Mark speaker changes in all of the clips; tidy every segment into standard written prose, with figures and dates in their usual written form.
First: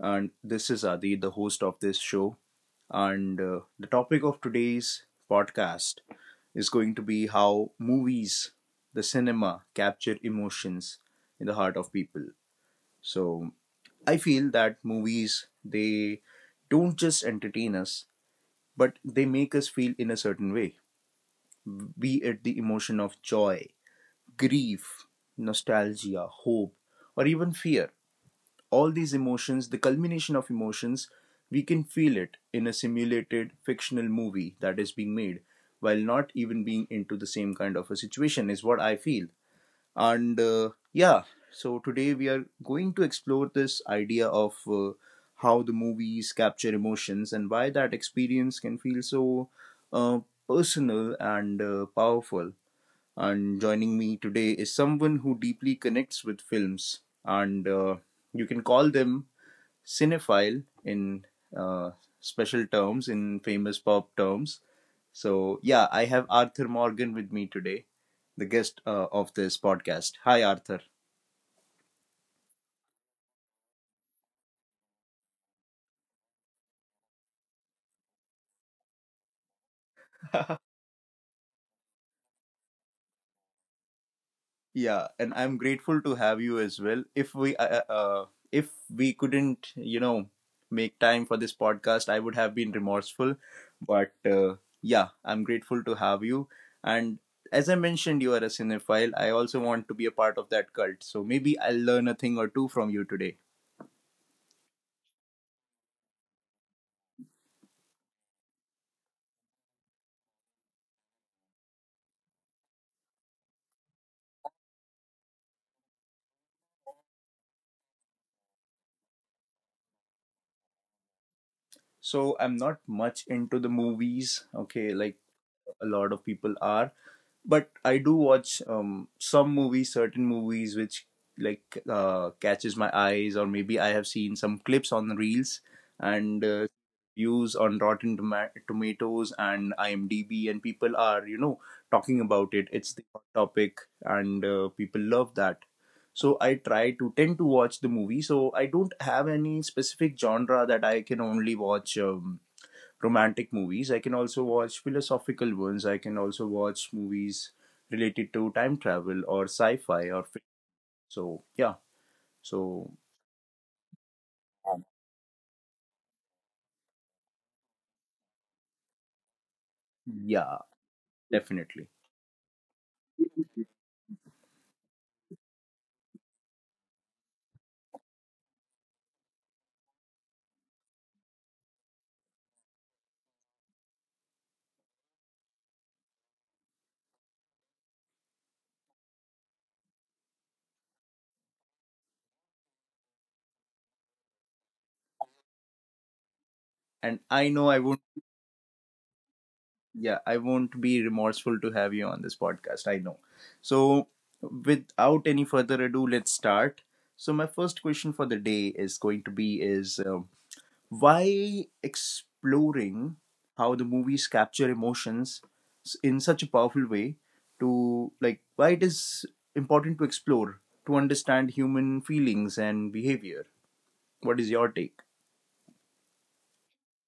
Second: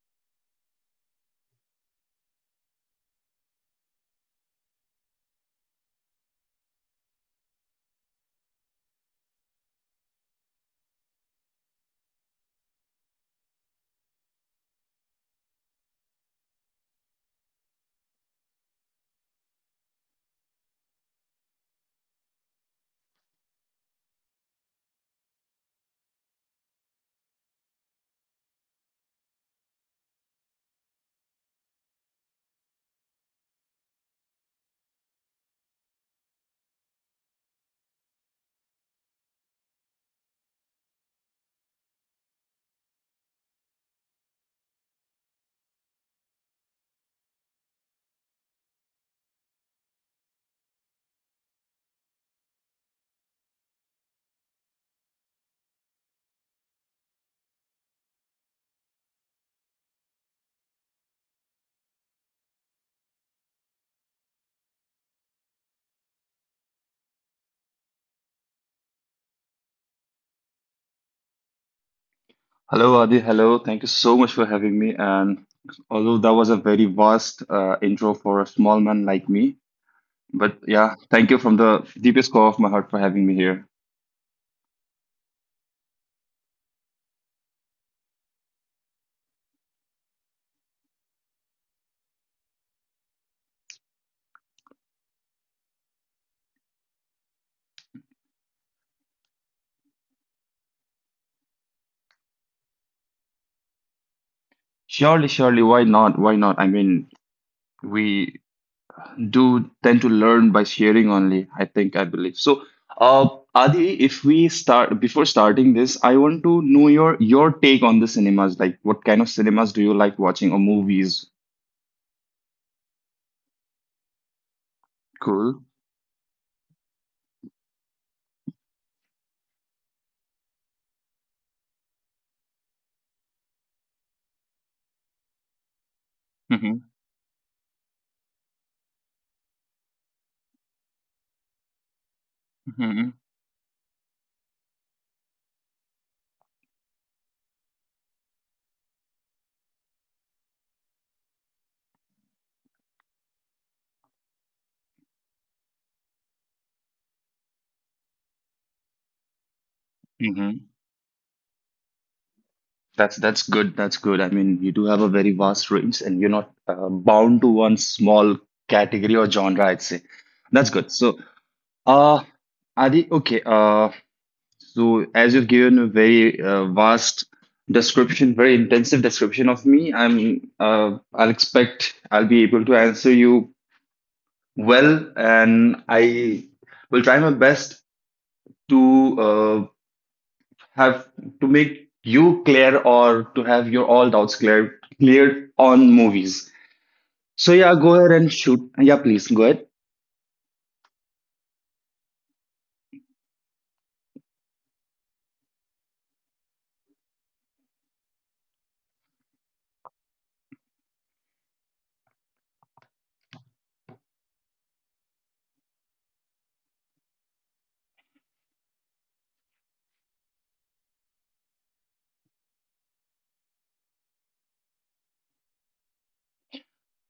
Speaker 1: And this is Adi, the host of this show. And the topic of today's podcast is going to be how movies, the cinema, capture emotions in the heart of people. So I feel that movies, they don't just entertain us, but they make us feel in a certain way, be it the emotion of joy, grief, nostalgia, hope, or even fear. All these emotions, the culmination of emotions, we can feel it in a simulated fictional movie that is being made while not even being into the same kind of a situation, is what I feel. And yeah, so today we are going to explore this idea of how the movies capture emotions and why that experience can feel so uh, personal and powerful. And joining me today is someone who deeply connects with films, and you can call them cinephile in uh, special terms, in famous pop terms. So, yeah, I have Arthur Morgan with me today, the guest of this podcast. Hi, Arthur.
Speaker 2: Hello, Adi. Hello. Thank you so much for having me. And although that was a very vast intro for a small man like me, but yeah, thank you from the deepest core of my heart for having me here.
Speaker 1: Yeah, and I'm grateful to have you as well. If we couldn't, you know, make time for this podcast, I would have been remorseful. But yeah, I'm grateful to have you. And as I mentioned, you are a cinephile. I also want to be a part of that cult. So maybe I'll learn a thing or two from you today.
Speaker 2: Surely, surely, why not? Why not? I mean, we do tend to learn by sharing only, I think, I believe. So, Adi, if we start before starting this, I want to know your take on the cinemas. Like, what kind of cinemas do you like watching or movies?
Speaker 1: So I'm not much into the movies, okay, like
Speaker 2: Cool.
Speaker 1: a lot of people are. But I do watch some movies, certain movies which like catches my eyes, or maybe I have seen some clips on reels and views on Rotten Tomatoes and IMDb, and people are, you know, talking about it. It's the
Speaker 2: Mm-hmm.
Speaker 1: hot topic, and people love that. So I try to tend to watch the movie. So I don't have any specific genre that I can only watch. Romantic movies, I can also watch philosophical ones. I can also watch movies related to time travel or sci-fi or so yeah. So
Speaker 2: That's good. That's good. I mean, you
Speaker 1: um,
Speaker 2: do have a very vast range, and you're not bound to one small category or genre, I'd say.
Speaker 1: yeah,
Speaker 2: That's good. So,
Speaker 1: definitely.
Speaker 2: uh, Adi, okay. So as you've given a very vast description, very intensive description of me, I'll expect I'll be able to answer you well, and I will try my best to have to make you clear or to have your all doubts cleared on movies.
Speaker 1: And I
Speaker 2: So
Speaker 1: know
Speaker 2: yeah,
Speaker 1: I
Speaker 2: go
Speaker 1: won't,
Speaker 2: ahead and shoot. Yeah, please go ahead.
Speaker 1: yeah, I won't be remorseful to have you on this podcast. I know. So without any further ado, let's start. So my first question for the day is going to be is why exploring how the movies capture emotions in such a powerful way, to like why it is important to explore, to understand human feelings and behavior? What is your take?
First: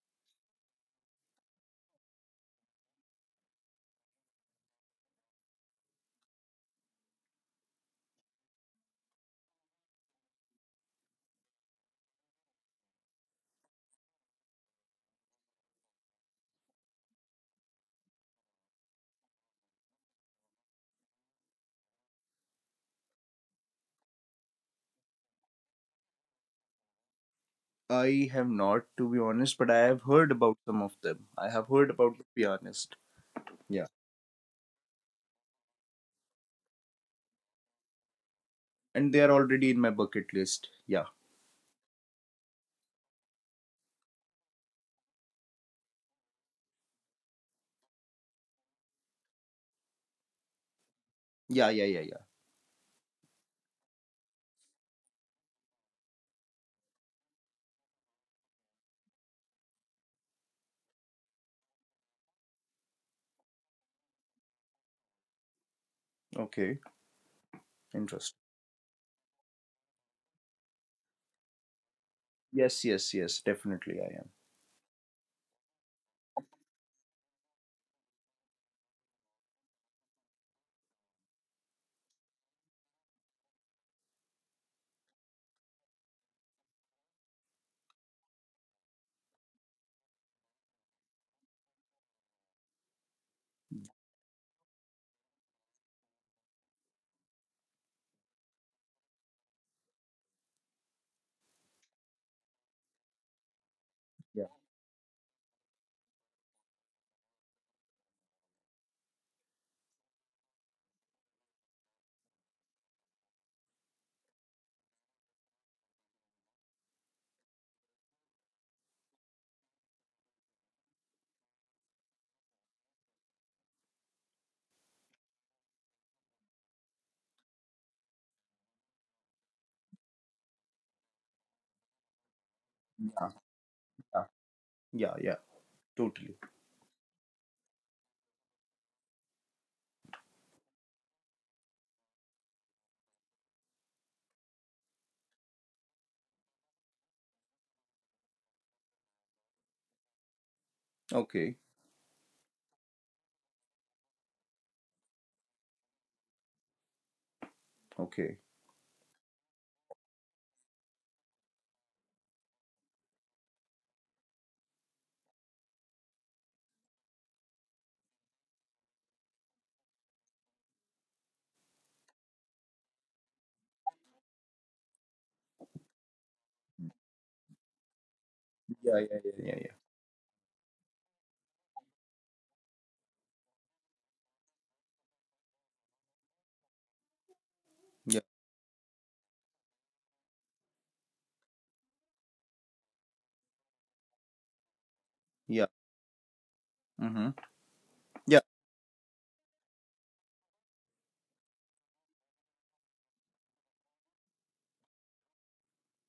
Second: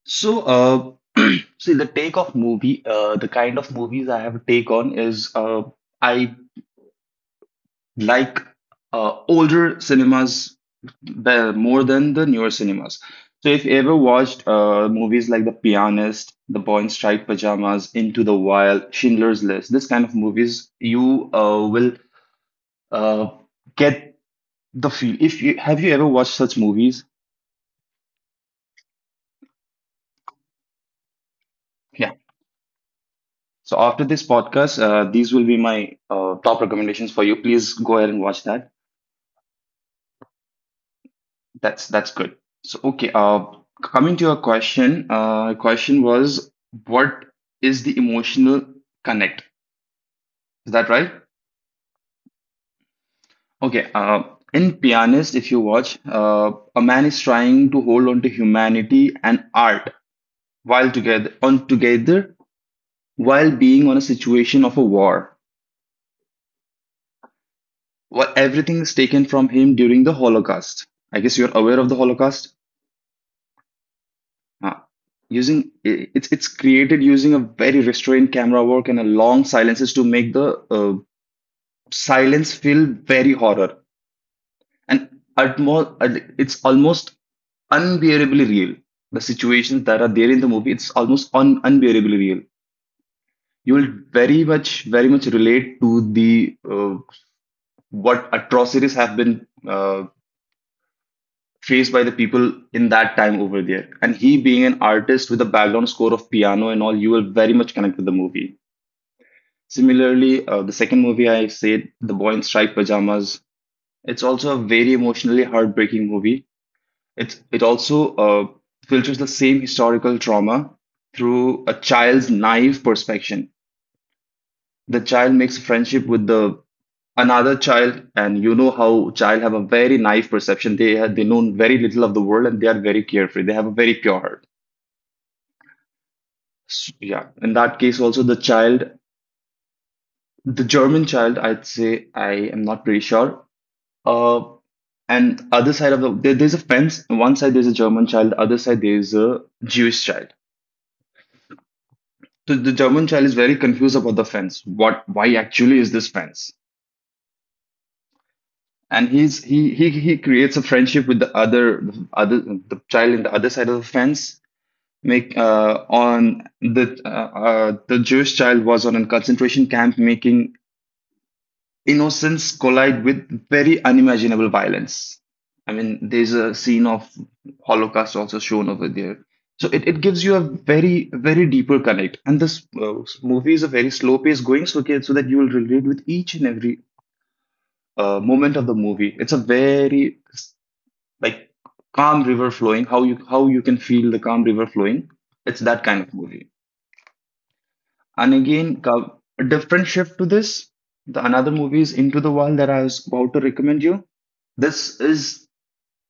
Speaker 2: So see the take of movie. The kind of movies I have a take on is I like older cinemas the, more than the newer cinemas. So if you ever watched movies like The Pianist, The Boy in Striped Pajamas, Into the Wild, Schindler's List, this kind of movies, you will uh, get the feel. If you have you ever watched such movies?
Speaker 1: I have not, to be honest, but I have heard about some of them. I have heard
Speaker 2: Yeah.
Speaker 1: about, to be honest.
Speaker 2: So
Speaker 1: Yeah.
Speaker 2: after this podcast, these will be my top recommendations for you. Please go ahead and watch that.
Speaker 1: And they are already in my bucket list. Yeah.
Speaker 2: That's good. So okay, coming to your question, question was what is the emotional connect? Is that right?
Speaker 1: Yeah, yeah, yeah,
Speaker 2: Okay. In Pianist, if you watch, a man is trying to hold on to humanity and art while together on together while being on a situation of a war.
Speaker 1: yeah. Okay.
Speaker 2: Well,
Speaker 1: Interesting.
Speaker 2: everything is taken from him during the Holocaust. I guess you're aware of the Holocaust.
Speaker 1: Yes, yes, yes. Definitely I am.
Speaker 2: Uh, using I- it's created using a very restrained camera work and a long silences to make the silence feel very horror and utmost, it's almost unbearably real. The situations that are there in the movie, it's almost unbearably real. You will very much relate to the what atrocities have been faced by the people in that time over there. And he
Speaker 1: Yeah.
Speaker 2: being an artist with a background score of piano and all, you will very much connect with the movie. Similarly, the second movie I said, The Boy in Striped Pajamas, it's also a very emotionally heartbreaking movie. It also filters the same historical trauma through a child's naive perspective. The child makes friendship with the another child, and you know how child have a very naive perception. They have, they know very little of the world, and they are very
Speaker 1: Yeah.
Speaker 2: carefree. They have a very pure
Speaker 1: Yeah.
Speaker 2: heart.
Speaker 1: Yeah, yeah. Totally.
Speaker 2: Yeah, in that case also the child, the German child, I'd say, I am not pretty sure. Uh and other side of there's a fence. On one side there's a German child, other side there's a Jewish child.
Speaker 1: Okay.
Speaker 2: So the German child is very confused about the fence. What Why actually is this fence?
Speaker 1: Okay.
Speaker 2: And he's he creates a friendship with the other other the child in the other side of the fence. Make on the The Jewish child was on a concentration camp, making innocence collide with very unimaginable violence. I mean, there's a scene of Holocaust also shown over
Speaker 1: Yeah,
Speaker 2: there.
Speaker 1: yeah, yeah, yeah,
Speaker 2: So
Speaker 1: yeah,
Speaker 2: it gives you a very, very deeper connect. And this movie is a very slow pace going, so, okay, so that you will relate with each and every
Speaker 1: yeah,
Speaker 2: moment of the movie. It's a very like calm river flowing, how you can feel the calm river flowing. It's
Speaker 1: yeah.
Speaker 2: that kind of movie.
Speaker 1: Mm-hmm.
Speaker 2: And
Speaker 1: Yeah.
Speaker 2: again, a different shift to this. The another movie is Into the Wild that I was about to recommend you. This is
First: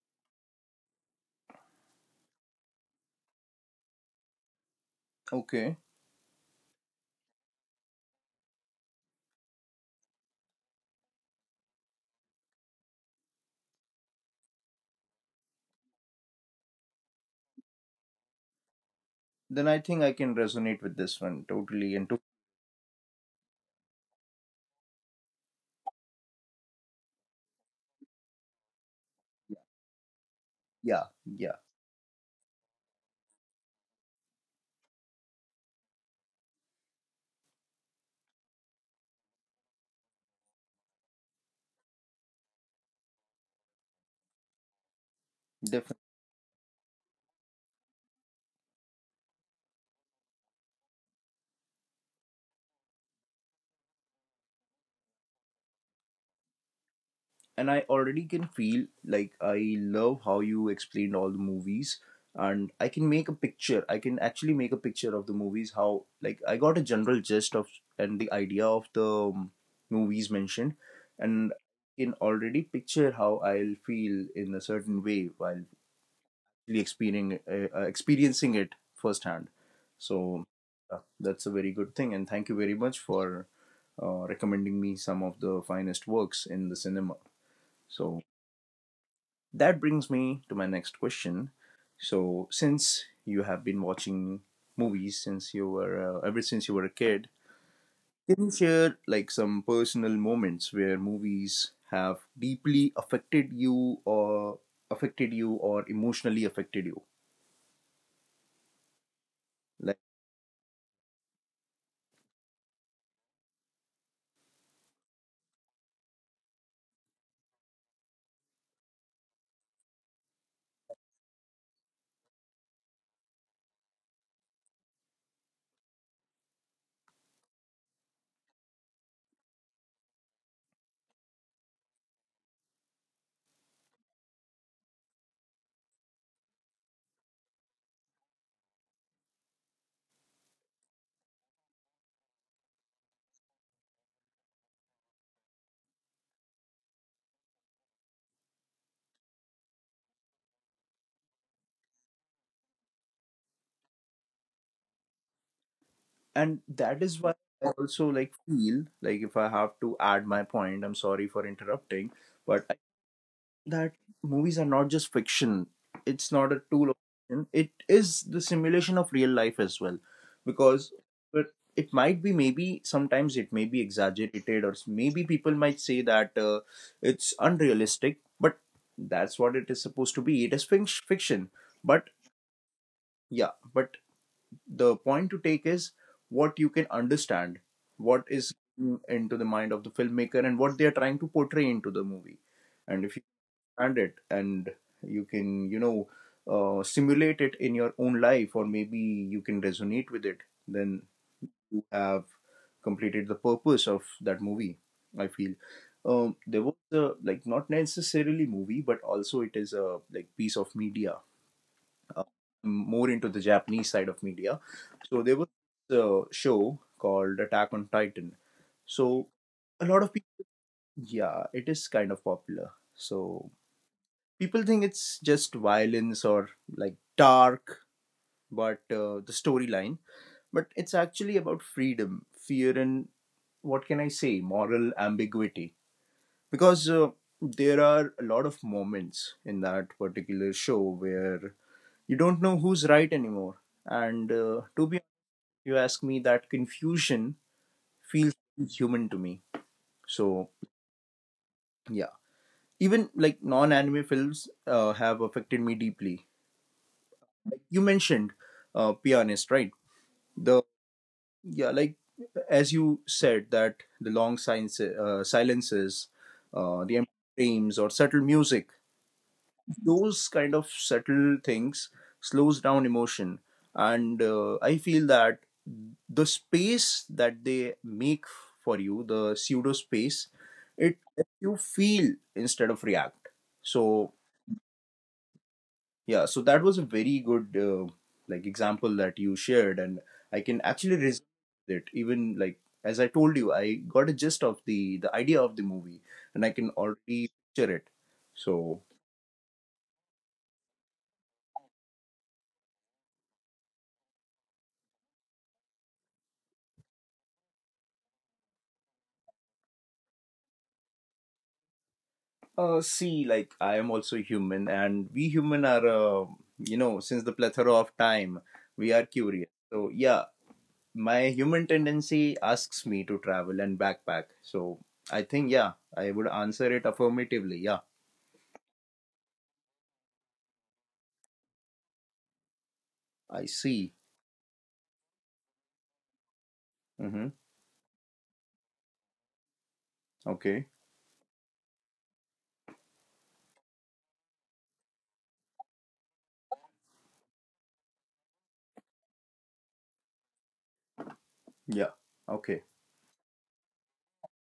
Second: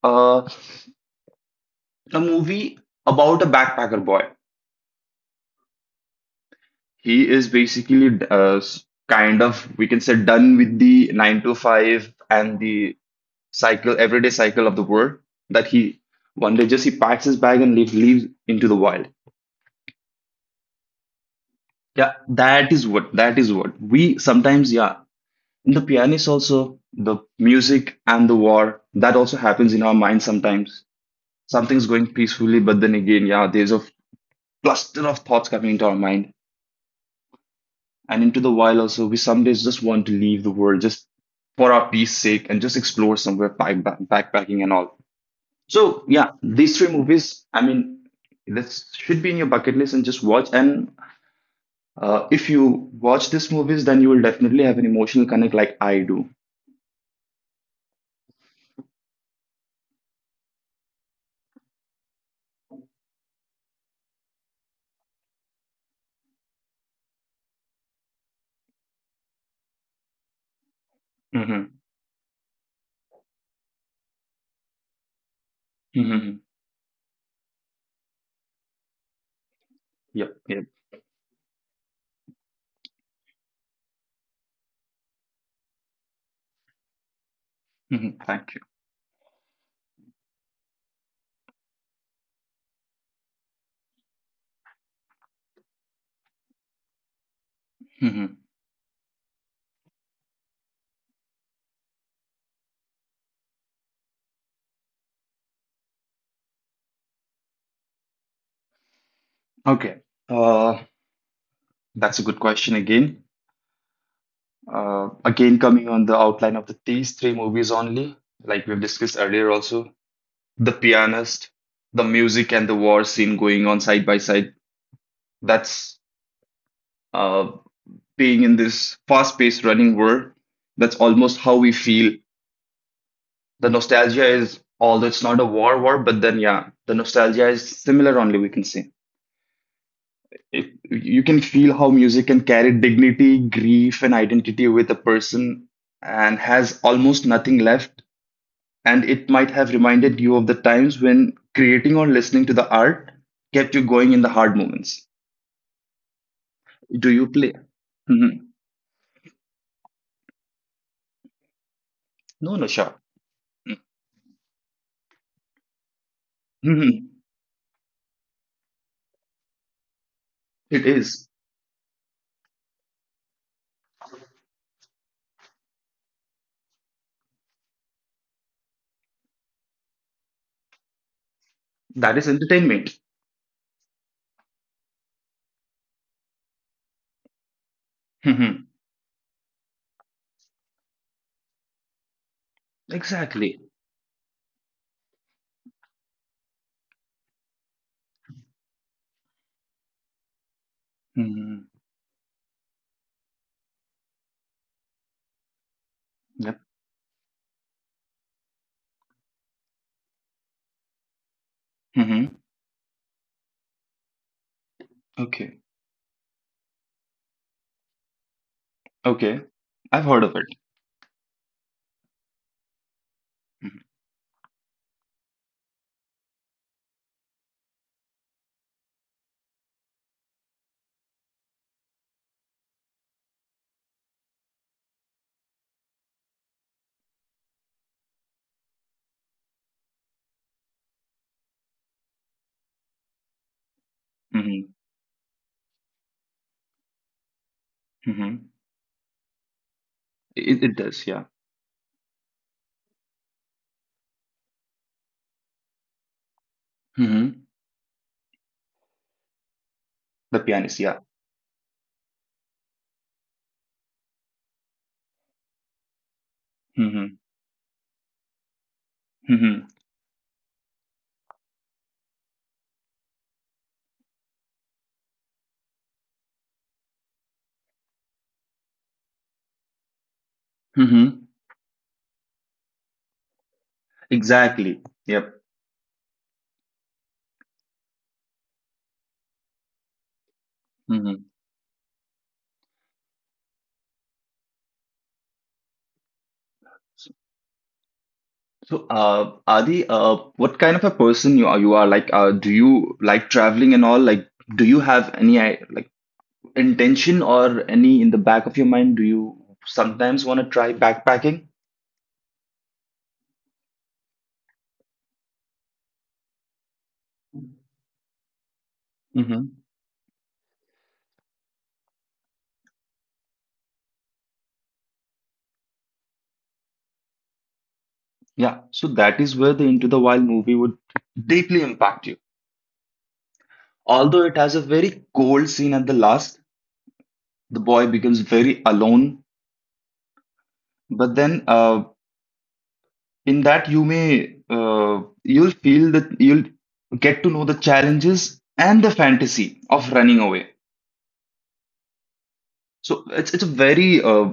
Speaker 2: uh, a movie about a backpacker boy.
Speaker 1: Okay.
Speaker 2: He is basically kind of, we can say, done with the 9 to 5 and the cycle everyday cycle of the world, that he one day just he packs his bag and leaves into the wild.
Speaker 1: Then I think I can resonate with this one totally. And
Speaker 2: Yeah,
Speaker 1: to
Speaker 2: that is what we sometimes, yeah. In the pianist also, the music and the war, that also happens in our mind sometimes.
Speaker 1: yeah, yeah,
Speaker 2: Something's going peacefully, but then again, yeah, there's a cluster of thoughts coming into our mind. And into the wild also, we some days just want to leave the world just for our peace sake, and just explore somewhere backpacking and all. So
Speaker 1: definitely.
Speaker 2: yeah, these three movies, I mean, this should be in your bucket list and just watch. And if you watch these movies, then you will definitely have an emotional connect like I do.
Speaker 1: And I already can feel, like, I love how you explained all the movies, and I can make a picture. I can actually make a picture of the movies. How, like, I got a general gist of and the idea of the um, movies mentioned, and
Speaker 2: Mm-hmm.
Speaker 1: can already picture how I'll feel in a certain way while
Speaker 2: Mm-hmm.
Speaker 1: experiencing experiencing it firsthand. So
Speaker 2: Yep. Yep.
Speaker 1: that's a very good thing, and thank you very much for recommending me some of the finest works in the cinema.
Speaker 2: Hmm.
Speaker 1: So
Speaker 2: Thank you.
Speaker 1: that brings me to my next question. So since you have been watching movies since you were ever since you were a kid,
Speaker 2: Hmm.
Speaker 1: can you share like some personal moments where movies have deeply affected you, or affected you, or emotionally affected you?
Speaker 2: Okay. Uh, that's a good question again. Again, coming on the outline of the, these three movies only, like we've discussed earlier also, The Pianist, the music and the war scene going on side by side. That's uh, being in this fast-paced running world. That's almost how we feel. The nostalgia is, although it's not a war war, but then yeah, the nostalgia is similar only, we can say. It, you can feel how music can carry dignity, grief, and identity with a person and has almost nothing left. And it might have reminded you of the times when creating or listening to the art kept you going in the hard moments.
Speaker 1: And that
Speaker 2: Do
Speaker 1: is why
Speaker 2: you play?
Speaker 1: I also, like,
Speaker 2: Mhm.
Speaker 1: feel like, if I have to add my point, I'm sorry for interrupting,
Speaker 2: No,
Speaker 1: but I
Speaker 2: no, sure.
Speaker 1: feel that movies are not just fiction. It's not a tool of
Speaker 2: Mhm.
Speaker 1: fiction. It is the simulation of real life as well. Because,
Speaker 2: It is.
Speaker 1: but it might be, maybe sometimes it may be exaggerated, or maybe people might say that it's unrealistic. But that's what it is supposed to be. It is fiction. But
Speaker 2: That is entertainment.
Speaker 1: yeah, but the point to take is what you can understand, what is
Speaker 2: Mhm.
Speaker 1: into the mind of the filmmaker, and what they are trying to portray into the movie. And if you
Speaker 2: Exactly.
Speaker 1: understand it, and you can, you know, simulate it in your own life, or maybe you can resonate with it, then
Speaker 2: Mhm.
Speaker 1: you have completed the purpose of that movie. I feel there
Speaker 2: Yep.
Speaker 1: was a, like, not necessarily movie, but also it is a, like, piece of media, uh,
Speaker 2: Mhm.
Speaker 1: more into the Japanese side of media. So there was
Speaker 2: Okay.
Speaker 1: a show called Attack on Titan. So
Speaker 2: Okay,
Speaker 1: a lot
Speaker 2: I've
Speaker 1: of
Speaker 2: heard of
Speaker 1: people,
Speaker 2: it.
Speaker 1: yeah, it is kind of popular. So people think it's just violence or like dark, but the storyline, but it's actually about freedom, fear, and, what can I say, moral ambiguity. Because there are a lot of moments in that particular show where you don't know who's right anymore. And
Speaker 2: Mm-hmm.
Speaker 1: to be you ask me, that confusion feels
Speaker 2: Mm-hmm.
Speaker 1: human to me. So
Speaker 2: It does, yeah.
Speaker 1: yeah, even like non-anime films have affected me deeply.
Speaker 2: Mm-hmm.
Speaker 1: Like you mentioned, Pianist, right?
Speaker 2: The
Speaker 1: The,
Speaker 2: pianist, yeah.
Speaker 1: yeah, like as you said, that the long silences, the empty
Speaker 2: Mm-hmm.
Speaker 1: frames or subtle music,
Speaker 2: Mm-hmm.
Speaker 1: those kind of subtle things slows down emotion. And I feel that the space that they make for you, the pseudo space, it lets
Speaker 2: Mm-hmm.
Speaker 1: you feel instead of react. So
Speaker 2: Exactly. Yep.
Speaker 1: yeah, so that was a very good like example that you shared. And I can actually
Speaker 2: Mm-hmm.
Speaker 1: resonate with it, even like, as I told you, I got a gist of the idea of the movie, and I can
Speaker 2: So,
Speaker 1: already picture it. So
Speaker 2: so, Adi, what kind of a person you are? You are like, do you like traveling and all? Like, do you have any like intention or any in the back of your mind? Do you sometimes want to try backpacking?
Speaker 1: See, like, I am also human, and we human are, you know, since the plethora of time, we are curious.
Speaker 2: Mm-hmm.
Speaker 1: So yeah, my human tendency asks me to travel and backpack. So I think, yeah, I would answer it affirmatively. Yeah,
Speaker 2: Yeah. So that is where the Into the Wild movie would deeply impact you.
Speaker 1: I see.
Speaker 2: Although it has a very cold scene at the last,
Speaker 1: Mm-hmm.
Speaker 2: the boy becomes very alone.
Speaker 1: Okay.
Speaker 2: But then, in that, you'll feel that you'll get to know the challenges and the fantasy of running away.
Speaker 1: Yeah. Okay.
Speaker 2: So it's a very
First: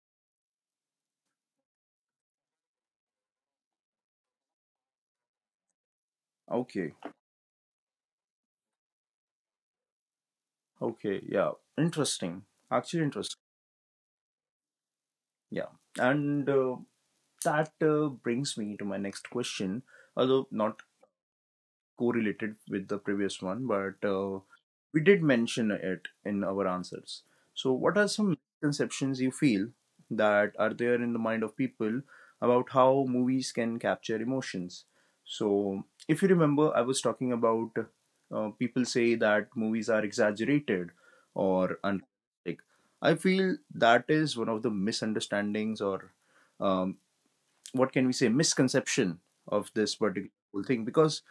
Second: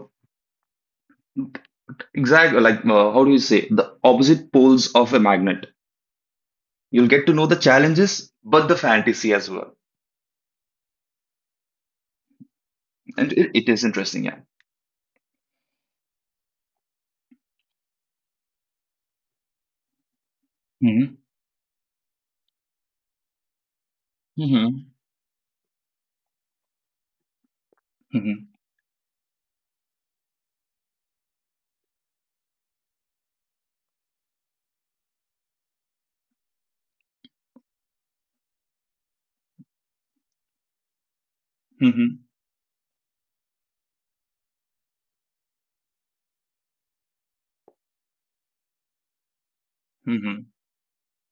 Speaker 2: exact, like how do you say, the opposite poles of a magnet.
Speaker 1: Okay.
Speaker 2: You'll get to know the challenges, but the fantasy as well,
Speaker 1: Okay. Yeah. Interesting. Actually,
Speaker 2: and
Speaker 1: interesting.
Speaker 2: it is interesting. Yeah.
Speaker 1: Yeah. And that brings me to my next question, although not
Speaker 2: Hmm.
Speaker 1: correlated with the previous one, but
Speaker 2: Hmm.
Speaker 1: we did mention it in our answers. So, what are some
Speaker 2: Hmm.
Speaker 1: misconceptions you feel that are there in the mind of people about how movies can capture emotions? So, if you remember, I was talking about people say that movies are exaggerated or
Speaker 2: Hmm.
Speaker 1: unrealistic. I feel that is one of the misunderstandings or um, what can we say, misconception of this particular
Speaker 2: Hmm.
Speaker 1: whole thing. Because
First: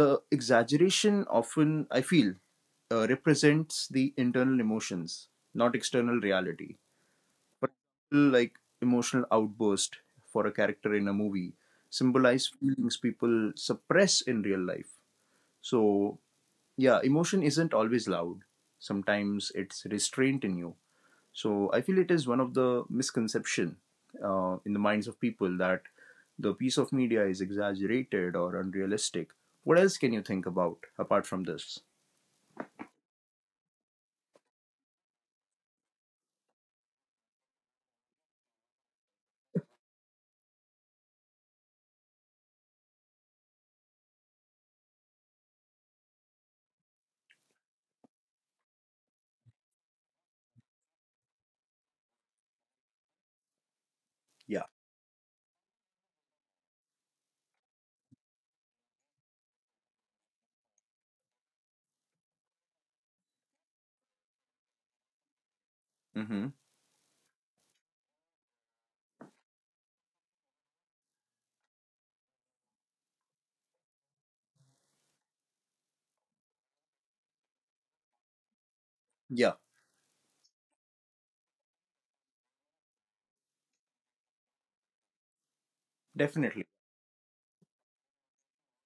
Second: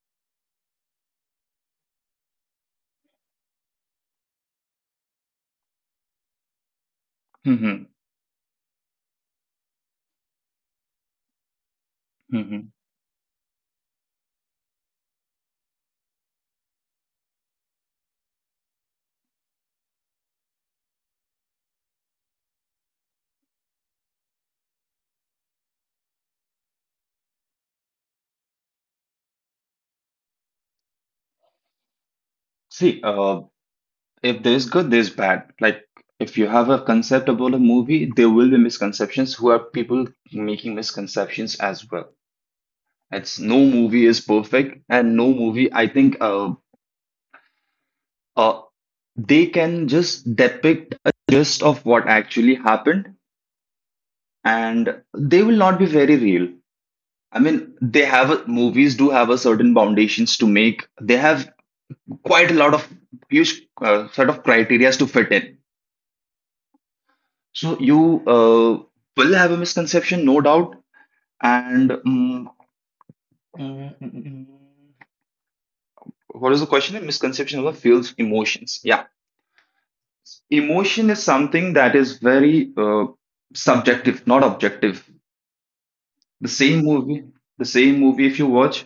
Speaker 1: the exaggeration, often I feel, represents the internal emotions, not external reality. For
Speaker 2: Hmm.
Speaker 1: example, like, emotional outburst for a character in a movie symbolize
Speaker 2: Hmm.
Speaker 1: feelings people suppress in real life. So yeah, emotion isn't always loud. Sometimes it's restraint in you. So I feel it is one of the misconception in the minds of people that the piece of media is exaggerated or unrealistic. What else can you think about apart from this?
Speaker 2: See, if there's good, there's bad. Like if you have a concept about a movie, there will be misconceptions who are people making misconceptions as well. It's no movie is perfect, and no movie, I think, uh, they can just depict a gist of what actually happened,
Speaker 1: Yeah.
Speaker 2: and they will not be very real. I mean, they have a, movies do have a certain foundations to make. They have quite a lot of huge sort of criterias to fit in.
Speaker 1: Mm-hmm.
Speaker 2: So you will have a misconception, no doubt. And mm, mm, mm, what is the question? Misconception of feels emotions. Yeah,
Speaker 1: Yeah.
Speaker 2: emotion is something that is very subjective, not objective. The
Speaker 1: Definitely.
Speaker 2: same movie, the same movie. If you watch,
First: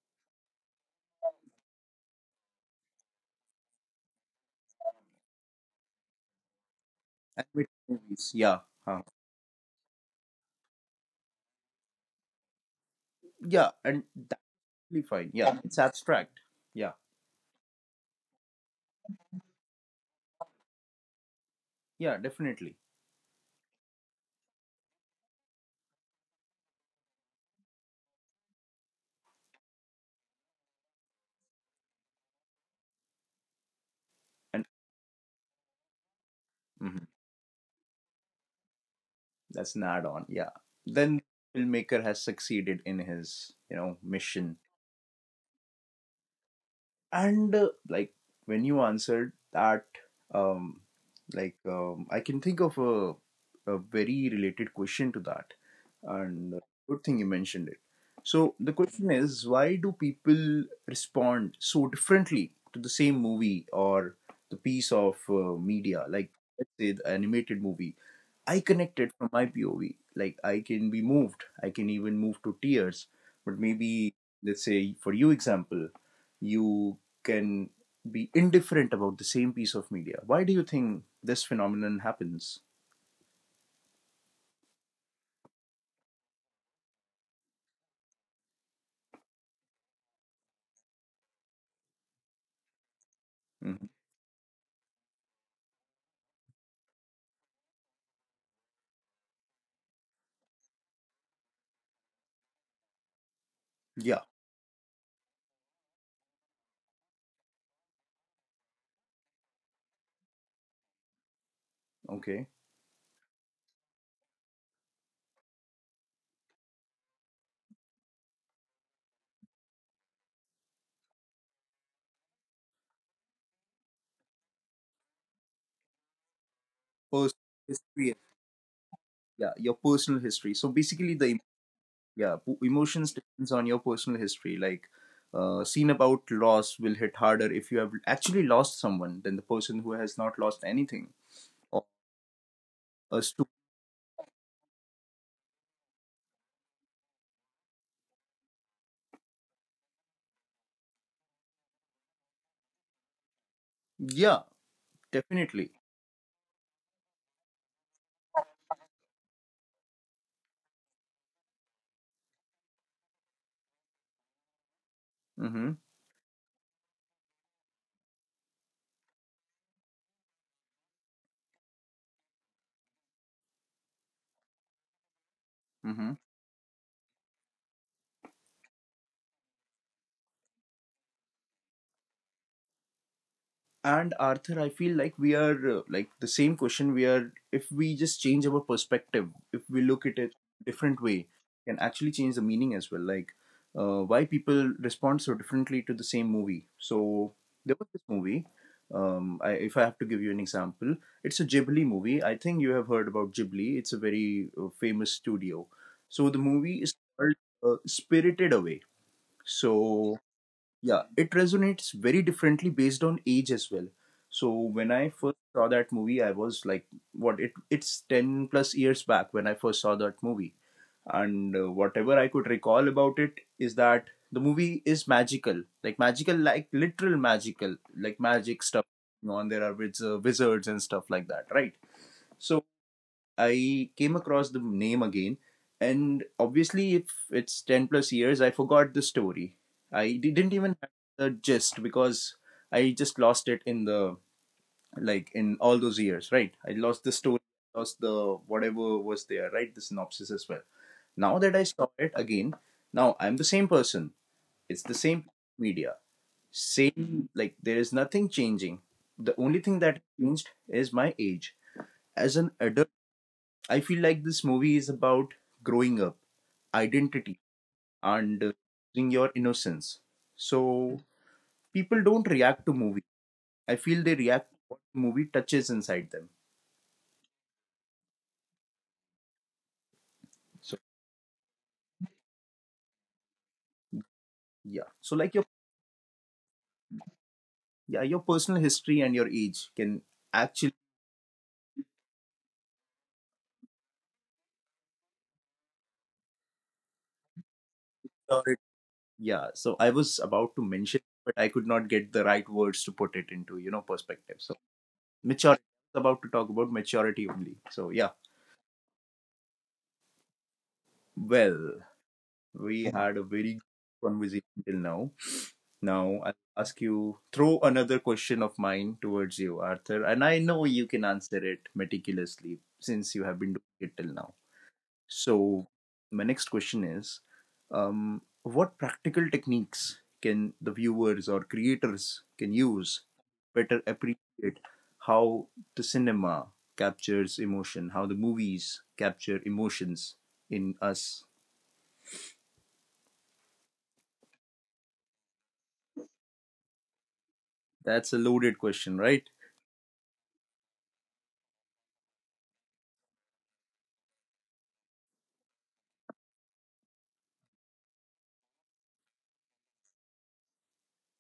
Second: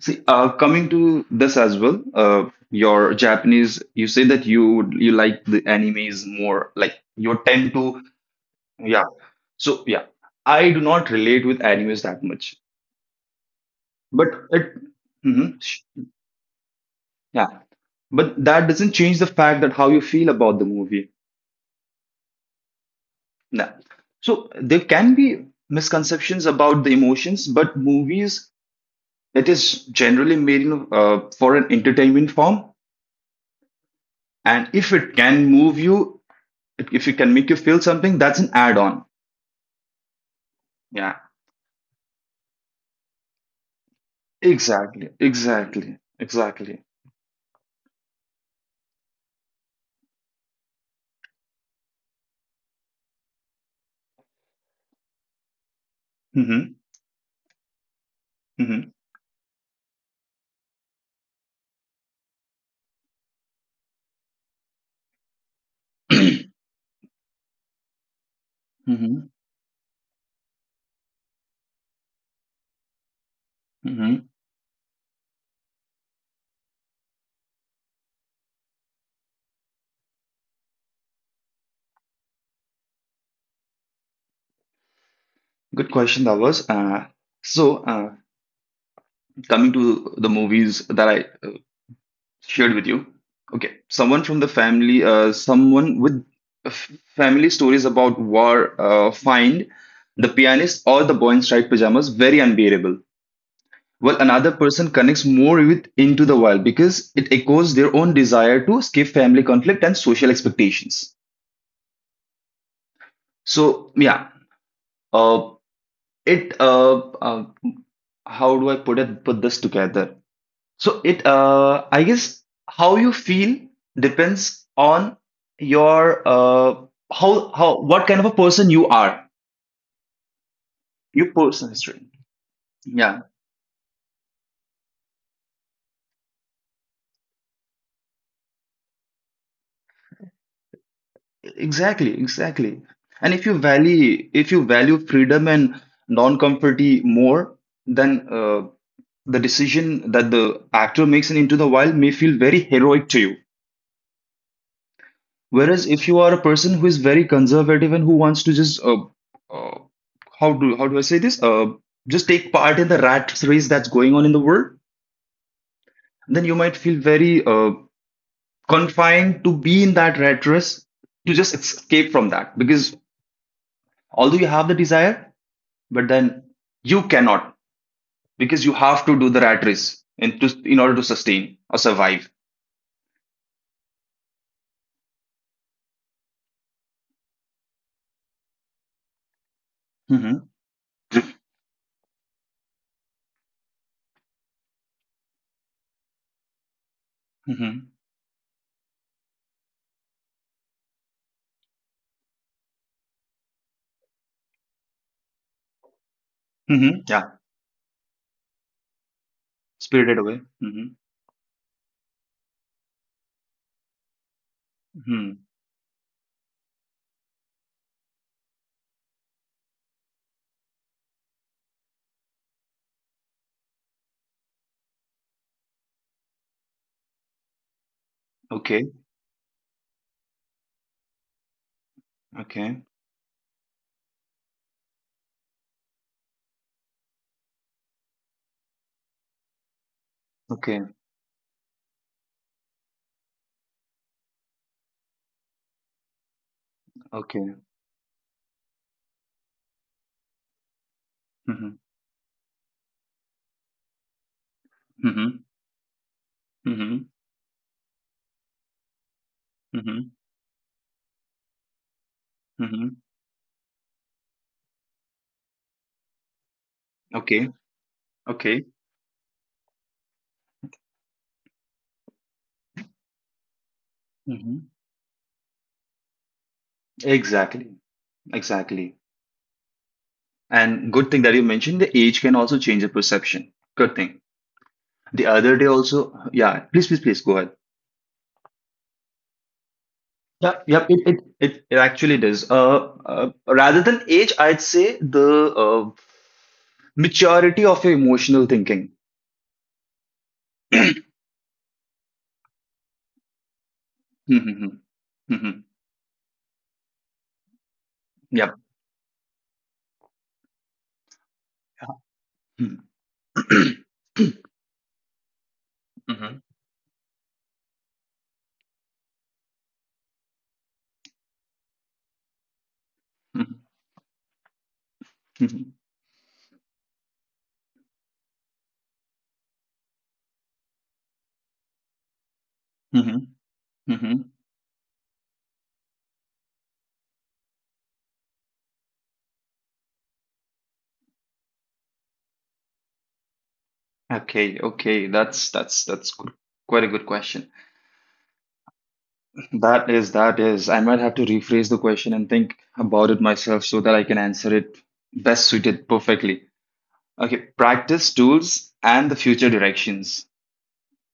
Speaker 2: see, coming to this as well. Your Japanese, you say that you like the animes more, like you
Speaker 1: Animated
Speaker 2: tend to,
Speaker 1: movies. Yeah. Huh.
Speaker 2: yeah. So yeah, I do not relate with animes that much.
Speaker 1: Yeah. And
Speaker 2: But
Speaker 1: that's
Speaker 2: it,
Speaker 1: really fine.
Speaker 2: mhm.
Speaker 1: Yeah. It's abstract. Yeah.
Speaker 2: Yeah, but that doesn't change the fact that how you feel about the movie.
Speaker 1: Yeah. Definitely.
Speaker 2: No. So there can be misconceptions about the emotions, but movies, it is generally made in, for an entertainment form.
Speaker 1: And
Speaker 2: And if it can move you,
Speaker 1: mhm,
Speaker 2: if it can make you feel something, that's an add on.
Speaker 1: that's an add-on. Yeah.
Speaker 2: Yeah,
Speaker 1: Then filmmaker has succeeded in his, you know, mission.
Speaker 2: exactly, exactly, exactly.
Speaker 1: And like, when you answered that, um like I can think of a very related question to that. And
Speaker 2: Mm-hmm,
Speaker 1: good thing you mentioned it. So the
Speaker 2: mm-hmm.
Speaker 1: question is, why do people respond so differently to the same movie or the piece of media? Like, let's say the animated movie, I connected from
Speaker 2: Mm-hmm.
Speaker 1: my POV. Like I can be moved. I can even move to tears. But maybe,
Speaker 2: Mm-hmm.
Speaker 1: let's say for you, example, you can be indifferent about the same piece of media. Why do you think this phenomenon happens?
Speaker 2: Good question that was. So uh, Coming to the movies that I shared with you. Okay,
Speaker 1: Hmm.
Speaker 2: someone from the family, someone with family stories about war, find the pianist or the boy in striped pajamas very unbearable.
Speaker 1: Yeah.
Speaker 2: Well, another person connects more with Into the Wild because it echoes their own desire to escape family conflict and social expectations.
Speaker 1: Okay.
Speaker 2: So yeah, uh, it how do I put this together? So I guess, how you feel depends on your
Speaker 1: Personal
Speaker 2: how what
Speaker 1: history.
Speaker 2: kind of a person you are,
Speaker 1: Yeah, your personal history. So basically, the
Speaker 2: your personal history.
Speaker 1: yeah, emotions
Speaker 2: Yeah,
Speaker 1: depends on your personal history. Like, scene about loss will hit harder if you have actually lost someone than the person who has not lost anything. Or
Speaker 2: exactly, exactly.
Speaker 1: a
Speaker 2: And if you value freedom and non-comforty more, then uh, the decision that the actor makes in Into the Wild may feel very heroic to you.
Speaker 1: yeah, definitely.
Speaker 2: Whereas if you are a person who is very conservative and who wants to just uh, how do I say this? Just take part in the rat race that's going on in the world,
Speaker 1: Mm-hmm.
Speaker 2: then you might feel very confined to be in that rat race to just escape from that. Because although you have the desire, but
Speaker 1: Mm-hmm.
Speaker 2: then you cannot because you have to do the rat race in order to sustain or survive.
Speaker 1: And Arthur, I feel like we are like the same question. We are, if we just change our perspective, if we look at it
Speaker 2: Hmm.
Speaker 1: different way, can actually change the meaning as well. Like, why people respond so differently to the same movie. So there was
Speaker 2: Hmm.
Speaker 1: this movie. I, if I have to give you an example, it's a Ghibli movie. I think you have heard about Ghibli. It's a very famous studio. So the movie is
Speaker 2: Hmm.
Speaker 1: called
Speaker 2: Yeah,
Speaker 1: Spirited Away. So
Speaker 2: spirited away. Hmm.
Speaker 1: yeah, it resonates very differently based on age as well. So when I first
Speaker 2: Hmm.
Speaker 1: saw that movie, I was like, what? It's ten plus years back when I first saw that movie, and whatever I could recall about it is that the movie is magical, like literal magical, like magic stuff
Speaker 2: Okay,
Speaker 1: going on. There are wizards and stuff like that, right? So
Speaker 2: okay,
Speaker 1: I came across the name again, and obviously, if it's 10 plus years, I forgot the story. I didn't even
Speaker 2: okay,
Speaker 1: have the gist because I just lost it in the like in all those years, right? I lost the story,
Speaker 2: okay.
Speaker 1: lost the whatever was there, right? The synopsis as well. Now that I
Speaker 2: Mhm.
Speaker 1: saw it again, now I'm the same person. It's the same
Speaker 2: Mhm.
Speaker 1: media,
Speaker 2: Mhm.
Speaker 1: same like there is nothing changing. The only thing that
Speaker 2: Mhm.
Speaker 1: changed is my age. As an adult,
Speaker 2: Mhm.
Speaker 1: I feel like this movie is about growing up, identity,
Speaker 2: Okay.
Speaker 1: and
Speaker 2: Okay.
Speaker 1: losing your innocence. So people don't react to movie. I feel they react to
Speaker 2: Mhm.
Speaker 1: what movie touches inside them.
Speaker 2: Exactly. Exactly.
Speaker 1: So
Speaker 2: And good thing that you mentioned the age can also change the perception. Good thing.
Speaker 1: yeah. So like
Speaker 2: The
Speaker 1: your
Speaker 2: other day also, yeah, please, please, please go ahead.
Speaker 1: yeah, your personal history and your age can
Speaker 2: Yeah,
Speaker 1: actually
Speaker 2: yep, it actually does. Rather than age, I'd say the maturity of your emotional thinking.
Speaker 1: yeah. So I was about to mention, but I could not get the right words to put it into perspective. So
Speaker 2: Mm-hmm.
Speaker 1: maturity.
Speaker 2: Mm-hmm.
Speaker 1: About to talk about maturity only. So yeah.
Speaker 2: Yep.
Speaker 1: Well, we had a very
Speaker 2: Mm-hmm.
Speaker 1: good conversation till now. Now I'll ask you, throw another question of mine towards you, Arthur, and I know you can answer it meticulously since you have been
Speaker 2: Mm-hmm.
Speaker 1: doing it till now. So, my next question is what practical techniques can the viewers or creators can use
Speaker 2: Mm-hmm.
Speaker 1: better
Speaker 2: Mm-hmm.
Speaker 1: appreciate how the cinema captures emotion, how the movies capture emotions in us?
Speaker 2: Okay, okay, that's good. Quite a good question.
Speaker 1: That's a loaded question, right?
Speaker 2: That is, that is. I might have to rephrase the question and think about it myself so that I can answer it best suited perfectly. Okay, practice tools and the future directions,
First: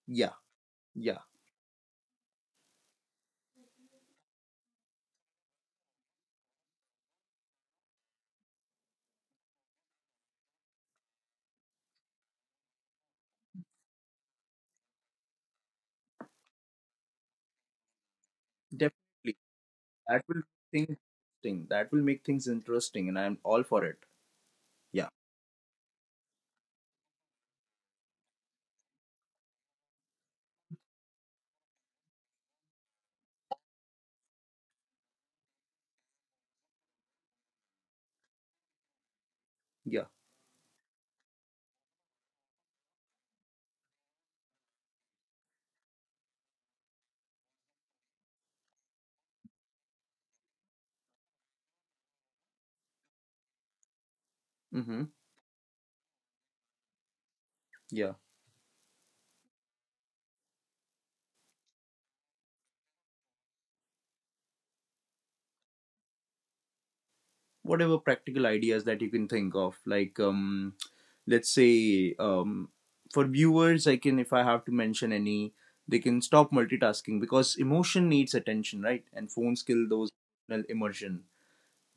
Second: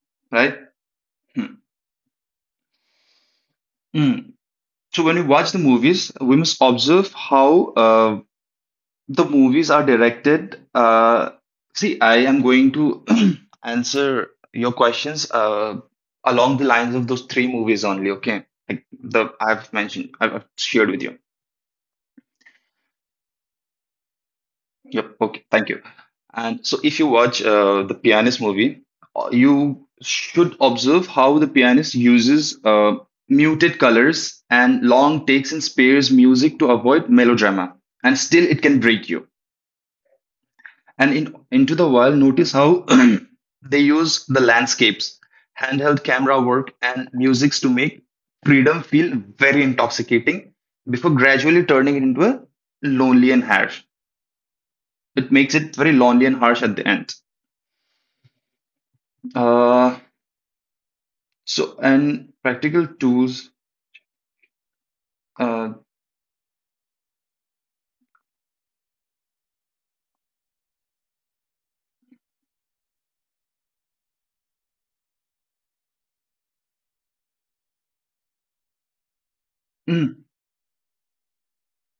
Speaker 1: Yeah,
Speaker 2: right?
Speaker 1: yeah,
Speaker 2: Hmm. Hmm. So when we watch the movies, we must observe how the movies are directed. See, I am going to answer your questions along the lines of those three movies only. Okay, like the
Speaker 1: definitely.
Speaker 2: I've mentioned,
Speaker 1: That
Speaker 2: I've
Speaker 1: will
Speaker 2: I've shared
Speaker 1: think
Speaker 2: with you.
Speaker 1: thing that will make things interesting and I'm all for it. Yeah,
Speaker 2: Yep. Okay. Thank you. And so, if you watch the Pianist movie, you should observe how the pianist uses muted colors and long takes in spares music to avoid melodrama, and still it can break you.
Speaker 1: yeah,
Speaker 2: And in Into the Wild, notice how they use the landscapes, handheld camera work, and musics to make freedom feel very intoxicating before gradually turning it into a lonely and harsh.
Speaker 1: mm-hmm.
Speaker 2: It makes it very lonely and harsh at the end.
Speaker 1: Yeah,
Speaker 2: Uh, so, and practical tools. Uh,
Speaker 1: whatever practical ideas that you can think of, like let's say, for viewers, I can, if I have to mention any, they can stop multitasking because emotion needs attention, right? And phones kill those
Speaker 2: mm,
Speaker 1: emotional immersion.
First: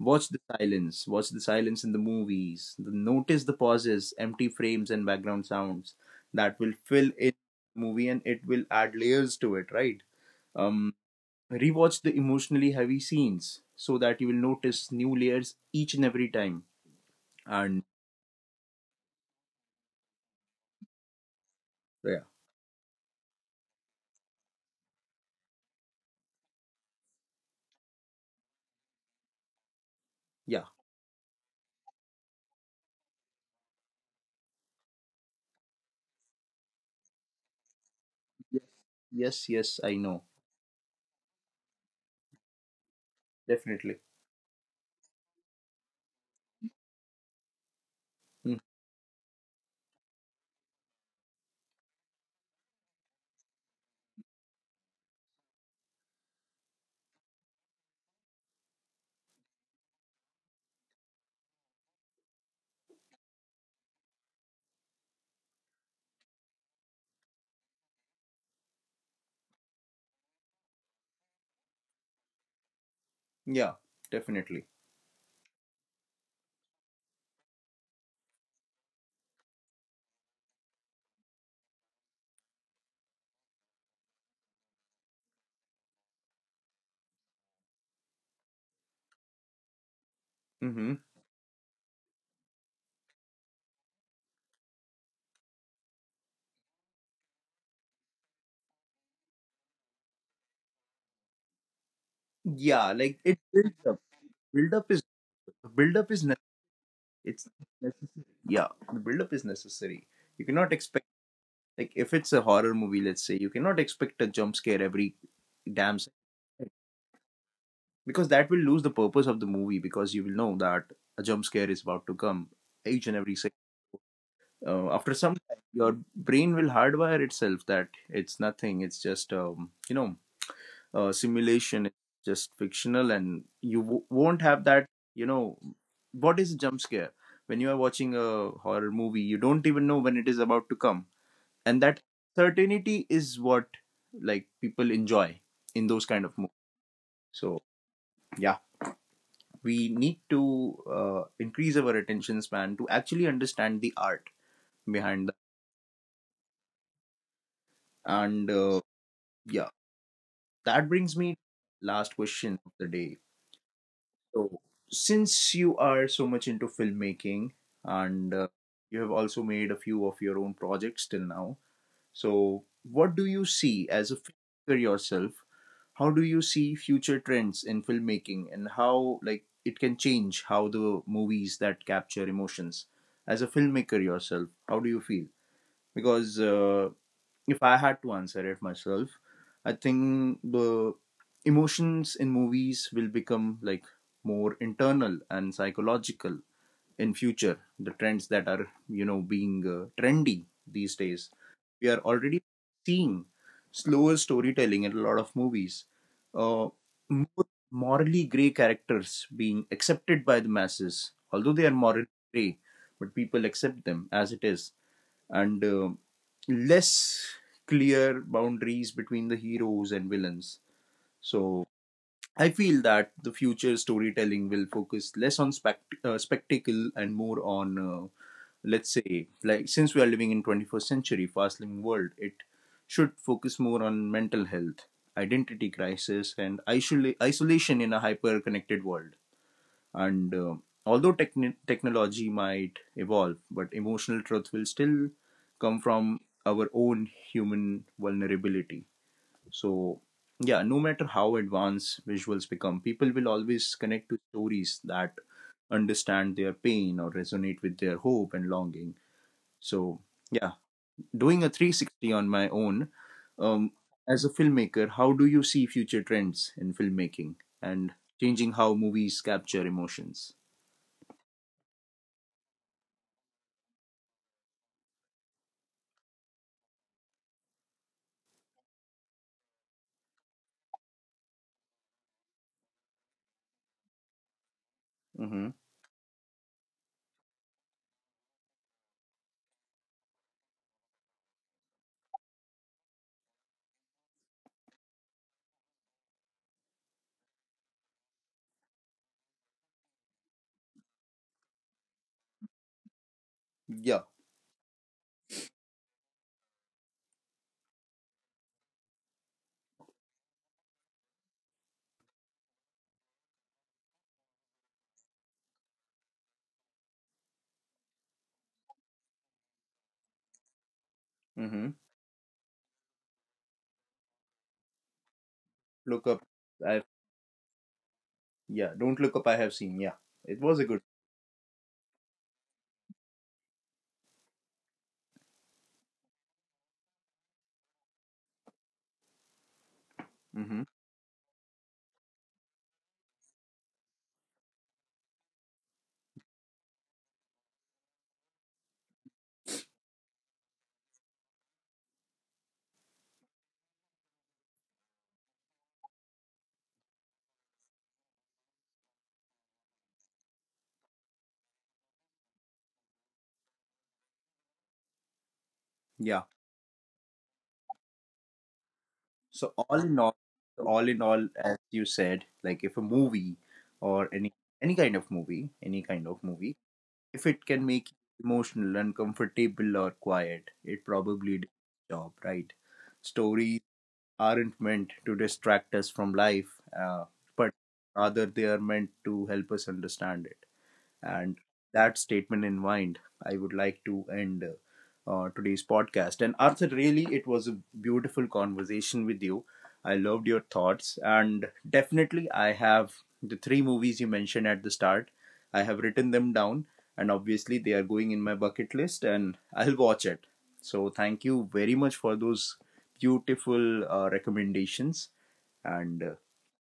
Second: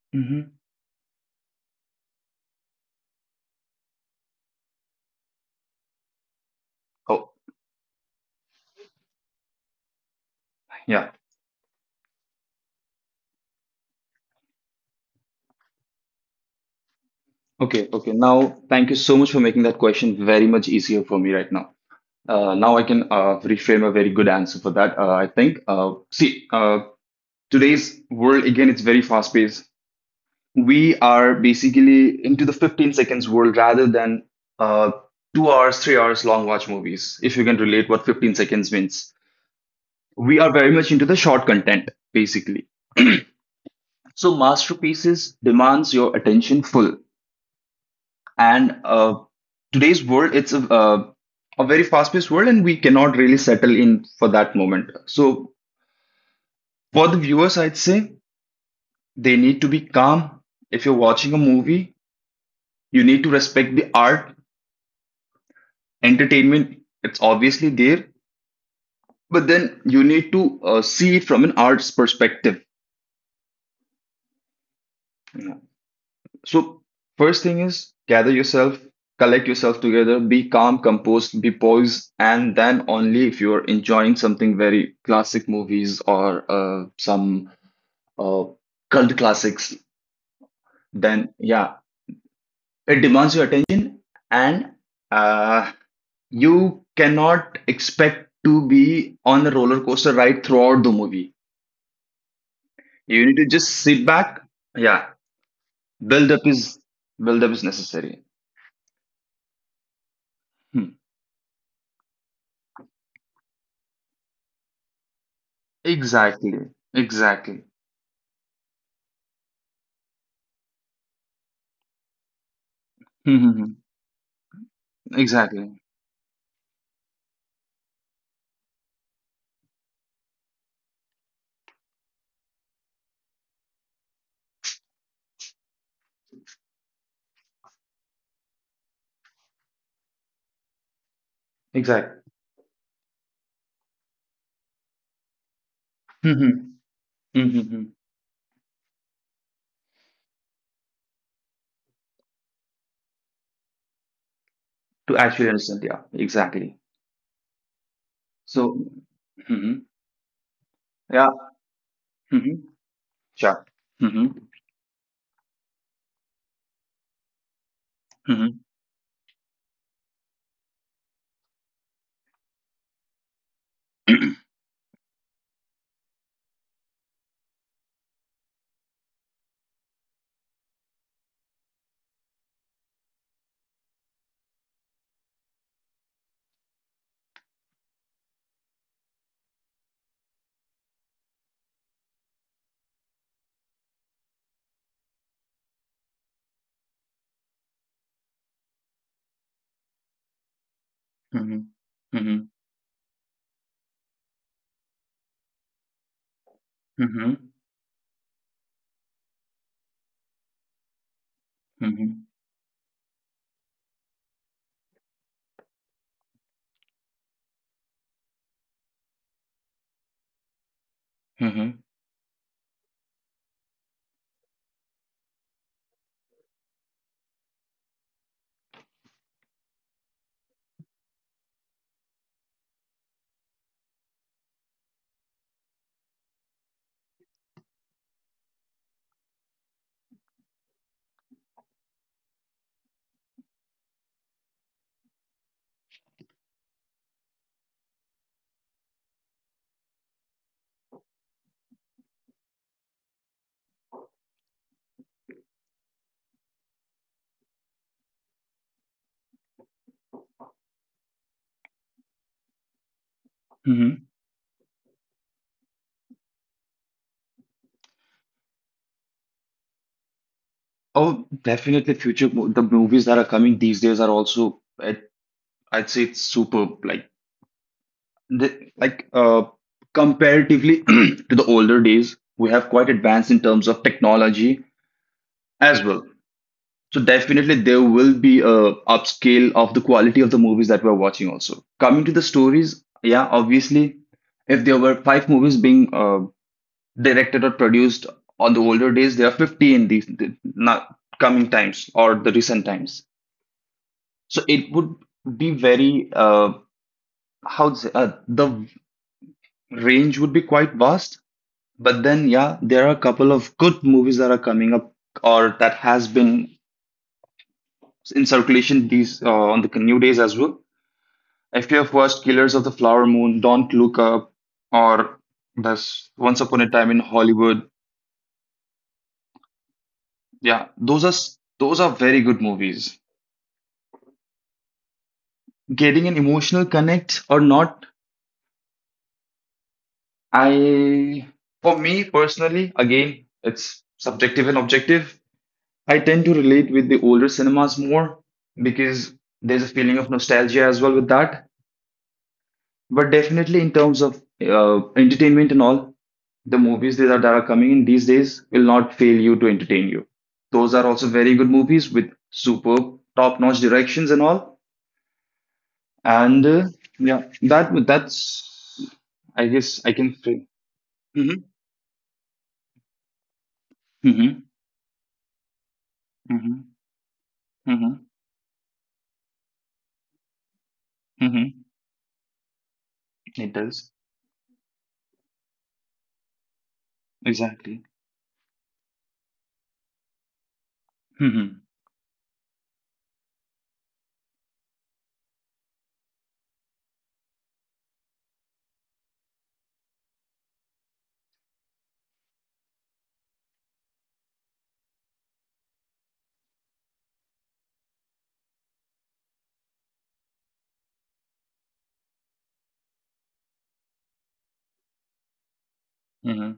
Speaker 1: Watch the
Speaker 2: mhm.
Speaker 1: silence. Watch the silence in the movies. Notice the pauses, empty frames, and background sounds that will fill
Speaker 2: Oh,
Speaker 1: in the movie and it will add layers to it, right? Um,
Speaker 2: yeah.
Speaker 1: Rewatch the emotionally heavy scenes so that you will notice new layers each and every time. And
Speaker 2: Okay, okay. Now, thank you so much for making that question very much easier for me right now.
Speaker 1: yeah,
Speaker 2: Now I can reframe a very good answer for that. I think. See, today's world again, it's very fast paced.
Speaker 1: yeah,
Speaker 2: We are basically into the 15 seconds world rather than uh, 2 hours, 3 hours long watch movies. If you can relate what 15
Speaker 1: yes,
Speaker 2: seconds means,
Speaker 1: yes, yes, I know,
Speaker 2: we are very much into the short content basically.
Speaker 1: definitely.
Speaker 2: So masterpieces demands your attention full,
Speaker 1: Mm,
Speaker 2: and today's world, it's a very fast paced world and we cannot really settle in for that moment. So for the viewers, I'd say they need to be calm. If you're watching a movie, you need to respect the art, entertainment. It's obviously there, but then you need to see it from an art's perspective.
Speaker 1: yeah, definitely.
Speaker 2: So, first thing is gather yourself, collect yourself together, be calm, composed, be poised, and then only if you're enjoying something very classic movies or some uh, cult classics,
Speaker 1: Mm-hmm.
Speaker 2: then yeah, it demands your attention and uh, you cannot expect to be on a roller coaster ride throughout the movie.
Speaker 1: Yeah, like
Speaker 2: You need
Speaker 1: it
Speaker 2: to just
Speaker 1: builds up.
Speaker 2: sit back.
Speaker 1: Build up is
Speaker 2: Yeah,
Speaker 1: build up is
Speaker 2: build up is build
Speaker 1: It's
Speaker 2: up is necessary.
Speaker 1: necessary. Yeah, the build-up is necessary. You cannot
Speaker 2: Hmm.
Speaker 1: expect, like if it's a horror movie, let's say, you cannot expect a jump scare every damn second,
Speaker 2: Exactly.
Speaker 1: right?
Speaker 2: Exactly.
Speaker 1: Because that will lose the purpose of the movie because you will know that a jump scare is about to come each and every second.
Speaker 2: Mm-hmm.
Speaker 1: After some time,
Speaker 2: Exactly.
Speaker 1: your brain will hardwire itself that it's nothing. It's just simulation is just fictional and you won't have that, you know, what is a jump scare. When you are watching a horror movie, you don't even know when it is about to come, and that
Speaker 2: Exactly.
Speaker 1: certainty is what, like, people enjoy in those kind of
Speaker 2: Mm-hmm.
Speaker 1: movies. So
Speaker 2: Mm-hmm.
Speaker 1: yeah, we need to increase our attention span to actually understand the art
Speaker 2: To
Speaker 1: behind
Speaker 2: actually understand. Yeah. Exactly.
Speaker 1: that. And
Speaker 2: So.
Speaker 1: yeah,
Speaker 2: Hmm.
Speaker 1: that brings
Speaker 2: Yeah.
Speaker 1: me last question
Speaker 2: Hmm.
Speaker 1: of the day.
Speaker 2: Sure. Mm-hmm.
Speaker 1: So, since you are so much into filmmaking and
Speaker 2: Mm-hmm.
Speaker 1: you have also made a few of your own projects till now, so what do you see as a filmmaker yourself? How do you see future trends in filmmaking and how like it can change how the movies that capture emotions? As a filmmaker yourself, how do you feel? Because if I had to answer it myself, I think the emotions in movies will become like more internal and psychological in future. The trends that are, being trendy these days,
Speaker 2: Mm-hmm.
Speaker 1: we are already
Speaker 2: Mm-hmm.
Speaker 1: seeing slower storytelling in a lot of movies. Uh,
Speaker 2: Mm-hmm.
Speaker 1: More morally gray characters being accepted by the masses, although they are morally
Speaker 2: Mm-hmm.
Speaker 1: gray, but people accept them as it is, and less clear boundaries between the heroes and villains. So I feel that the future storytelling will focus less on spectacle and more on, let's say, like since we are living in 21st century fast-living world, it should focus more on mental health, identity crisis, and isolation in a hyper-connected world. And although techni technology might evolve, but emotional truth will still come from our own human vulnerability. So, yeah, no matter how advanced visuals become, people will always connect to stories that understand their pain or resonate with their hope and longing. So, yeah, doing a 360 on my own, um,
Speaker 2: Mm-hmm.
Speaker 1: as a filmmaker, how do you see future trends in filmmaking and changing how movies capture emotions?
Speaker 2: Oh, definitely the movies that are coming these days are also I'd say it's superb. The, like comparatively to the older days, we have quite advanced in terms of technology as well. So definitely there will be a upscale of the quality of the movies that we're watching also. Coming to the stories, yeah, obviously if there were five movies being directed or produced on the older days, there are 50 in not coming times or the recent times.
Speaker 1: Yeah.
Speaker 2: So it would be very how to say, the range would be quite vast. But then, yeah, there are a couple of good movies that are coming up or that has been in circulation these on the new days as well.
Speaker 1: Mm-hmm.
Speaker 2: If you have watched Killers of the Flower Moon, Don't Look Up, or
Speaker 1: Look up.
Speaker 2: this Once Upon
Speaker 1: I
Speaker 2: a Time in Hollywood,
Speaker 1: yeah. Don't look up. I have seen. Yeah. It was a
Speaker 2: yeah,
Speaker 1: good.
Speaker 2: those are very good movies. Getting an emotional connect or not
Speaker 1: Mm-hmm.
Speaker 2: I, for me personally, again, it's subjective and objective. I tend to relate with the older cinemas more because there's a feeling of nostalgia as well with that. But definitely, in terms of entertainment and all, the movies that are coming in these days will not fail you to entertain you. Those are also very good movies with superb, top-notch directions and all.
Speaker 1: Yeah.
Speaker 2: And yeah, that's
Speaker 1: So
Speaker 2: I guess I can say.
Speaker 1: all in all,
Speaker 2: Hmm.
Speaker 1: as you said, like if a movie or any
Speaker 2: Hmm.
Speaker 1: any kind of movie, any kind of movie,
Speaker 2: Hmm.
Speaker 1: if it can make you
Speaker 2: Hmm.
Speaker 1: emotional, uncomfortable, or quiet, it probably did its
Speaker 2: Mm-hmm.
Speaker 1: job right.
Speaker 2: It
Speaker 1: Stories
Speaker 2: does.
Speaker 1: aren't meant to distract us from life, but
Speaker 2: Exactly.
Speaker 1: rather they are meant to help us understand it. And
Speaker 2: Mm-hmm.
Speaker 1: that statement in mind, I would like to end today's podcast. And Arthur, really, it was a beautiful conversation with you. I loved your thoughts. And definitely, I have the three movies you mentioned at the start. I have written them down, and obviously, they are going in my bucket list, and I'll watch it. So, thank you very much for those beautiful recommendations. And
Speaker 2: Mm-hmm.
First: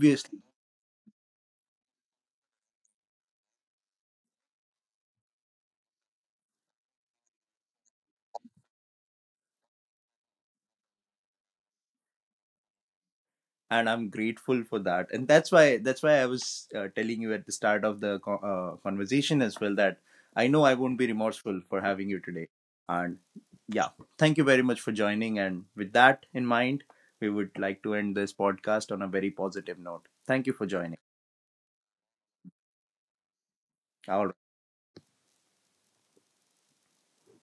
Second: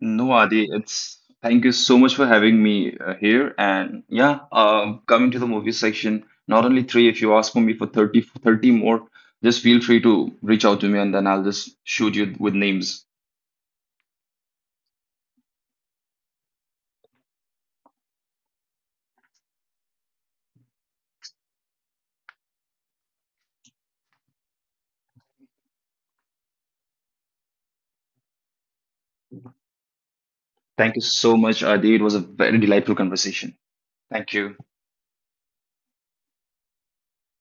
Speaker 2: No, Adi, it's thank you so much for having me here. And yeah, coming to the movie section, not only three, if you ask for me for 30, 30 more, just feel free to reach out to me and then I'll just shoot you with names.
Speaker 1: and I'm grateful for that. And that's why I was telling you at the start of the conversation as well that I know I won't be remorseful for having you today. And yeah, thank you very much for joining. And with that in mind, we would like to end this podcast on a very positive note. Thank you for
Speaker 2: Thank
Speaker 1: joining.
Speaker 2: you so much, Adi. It was a very delightful conversation.
Speaker 1: All
Speaker 2: Thank
Speaker 1: right.
Speaker 2: you.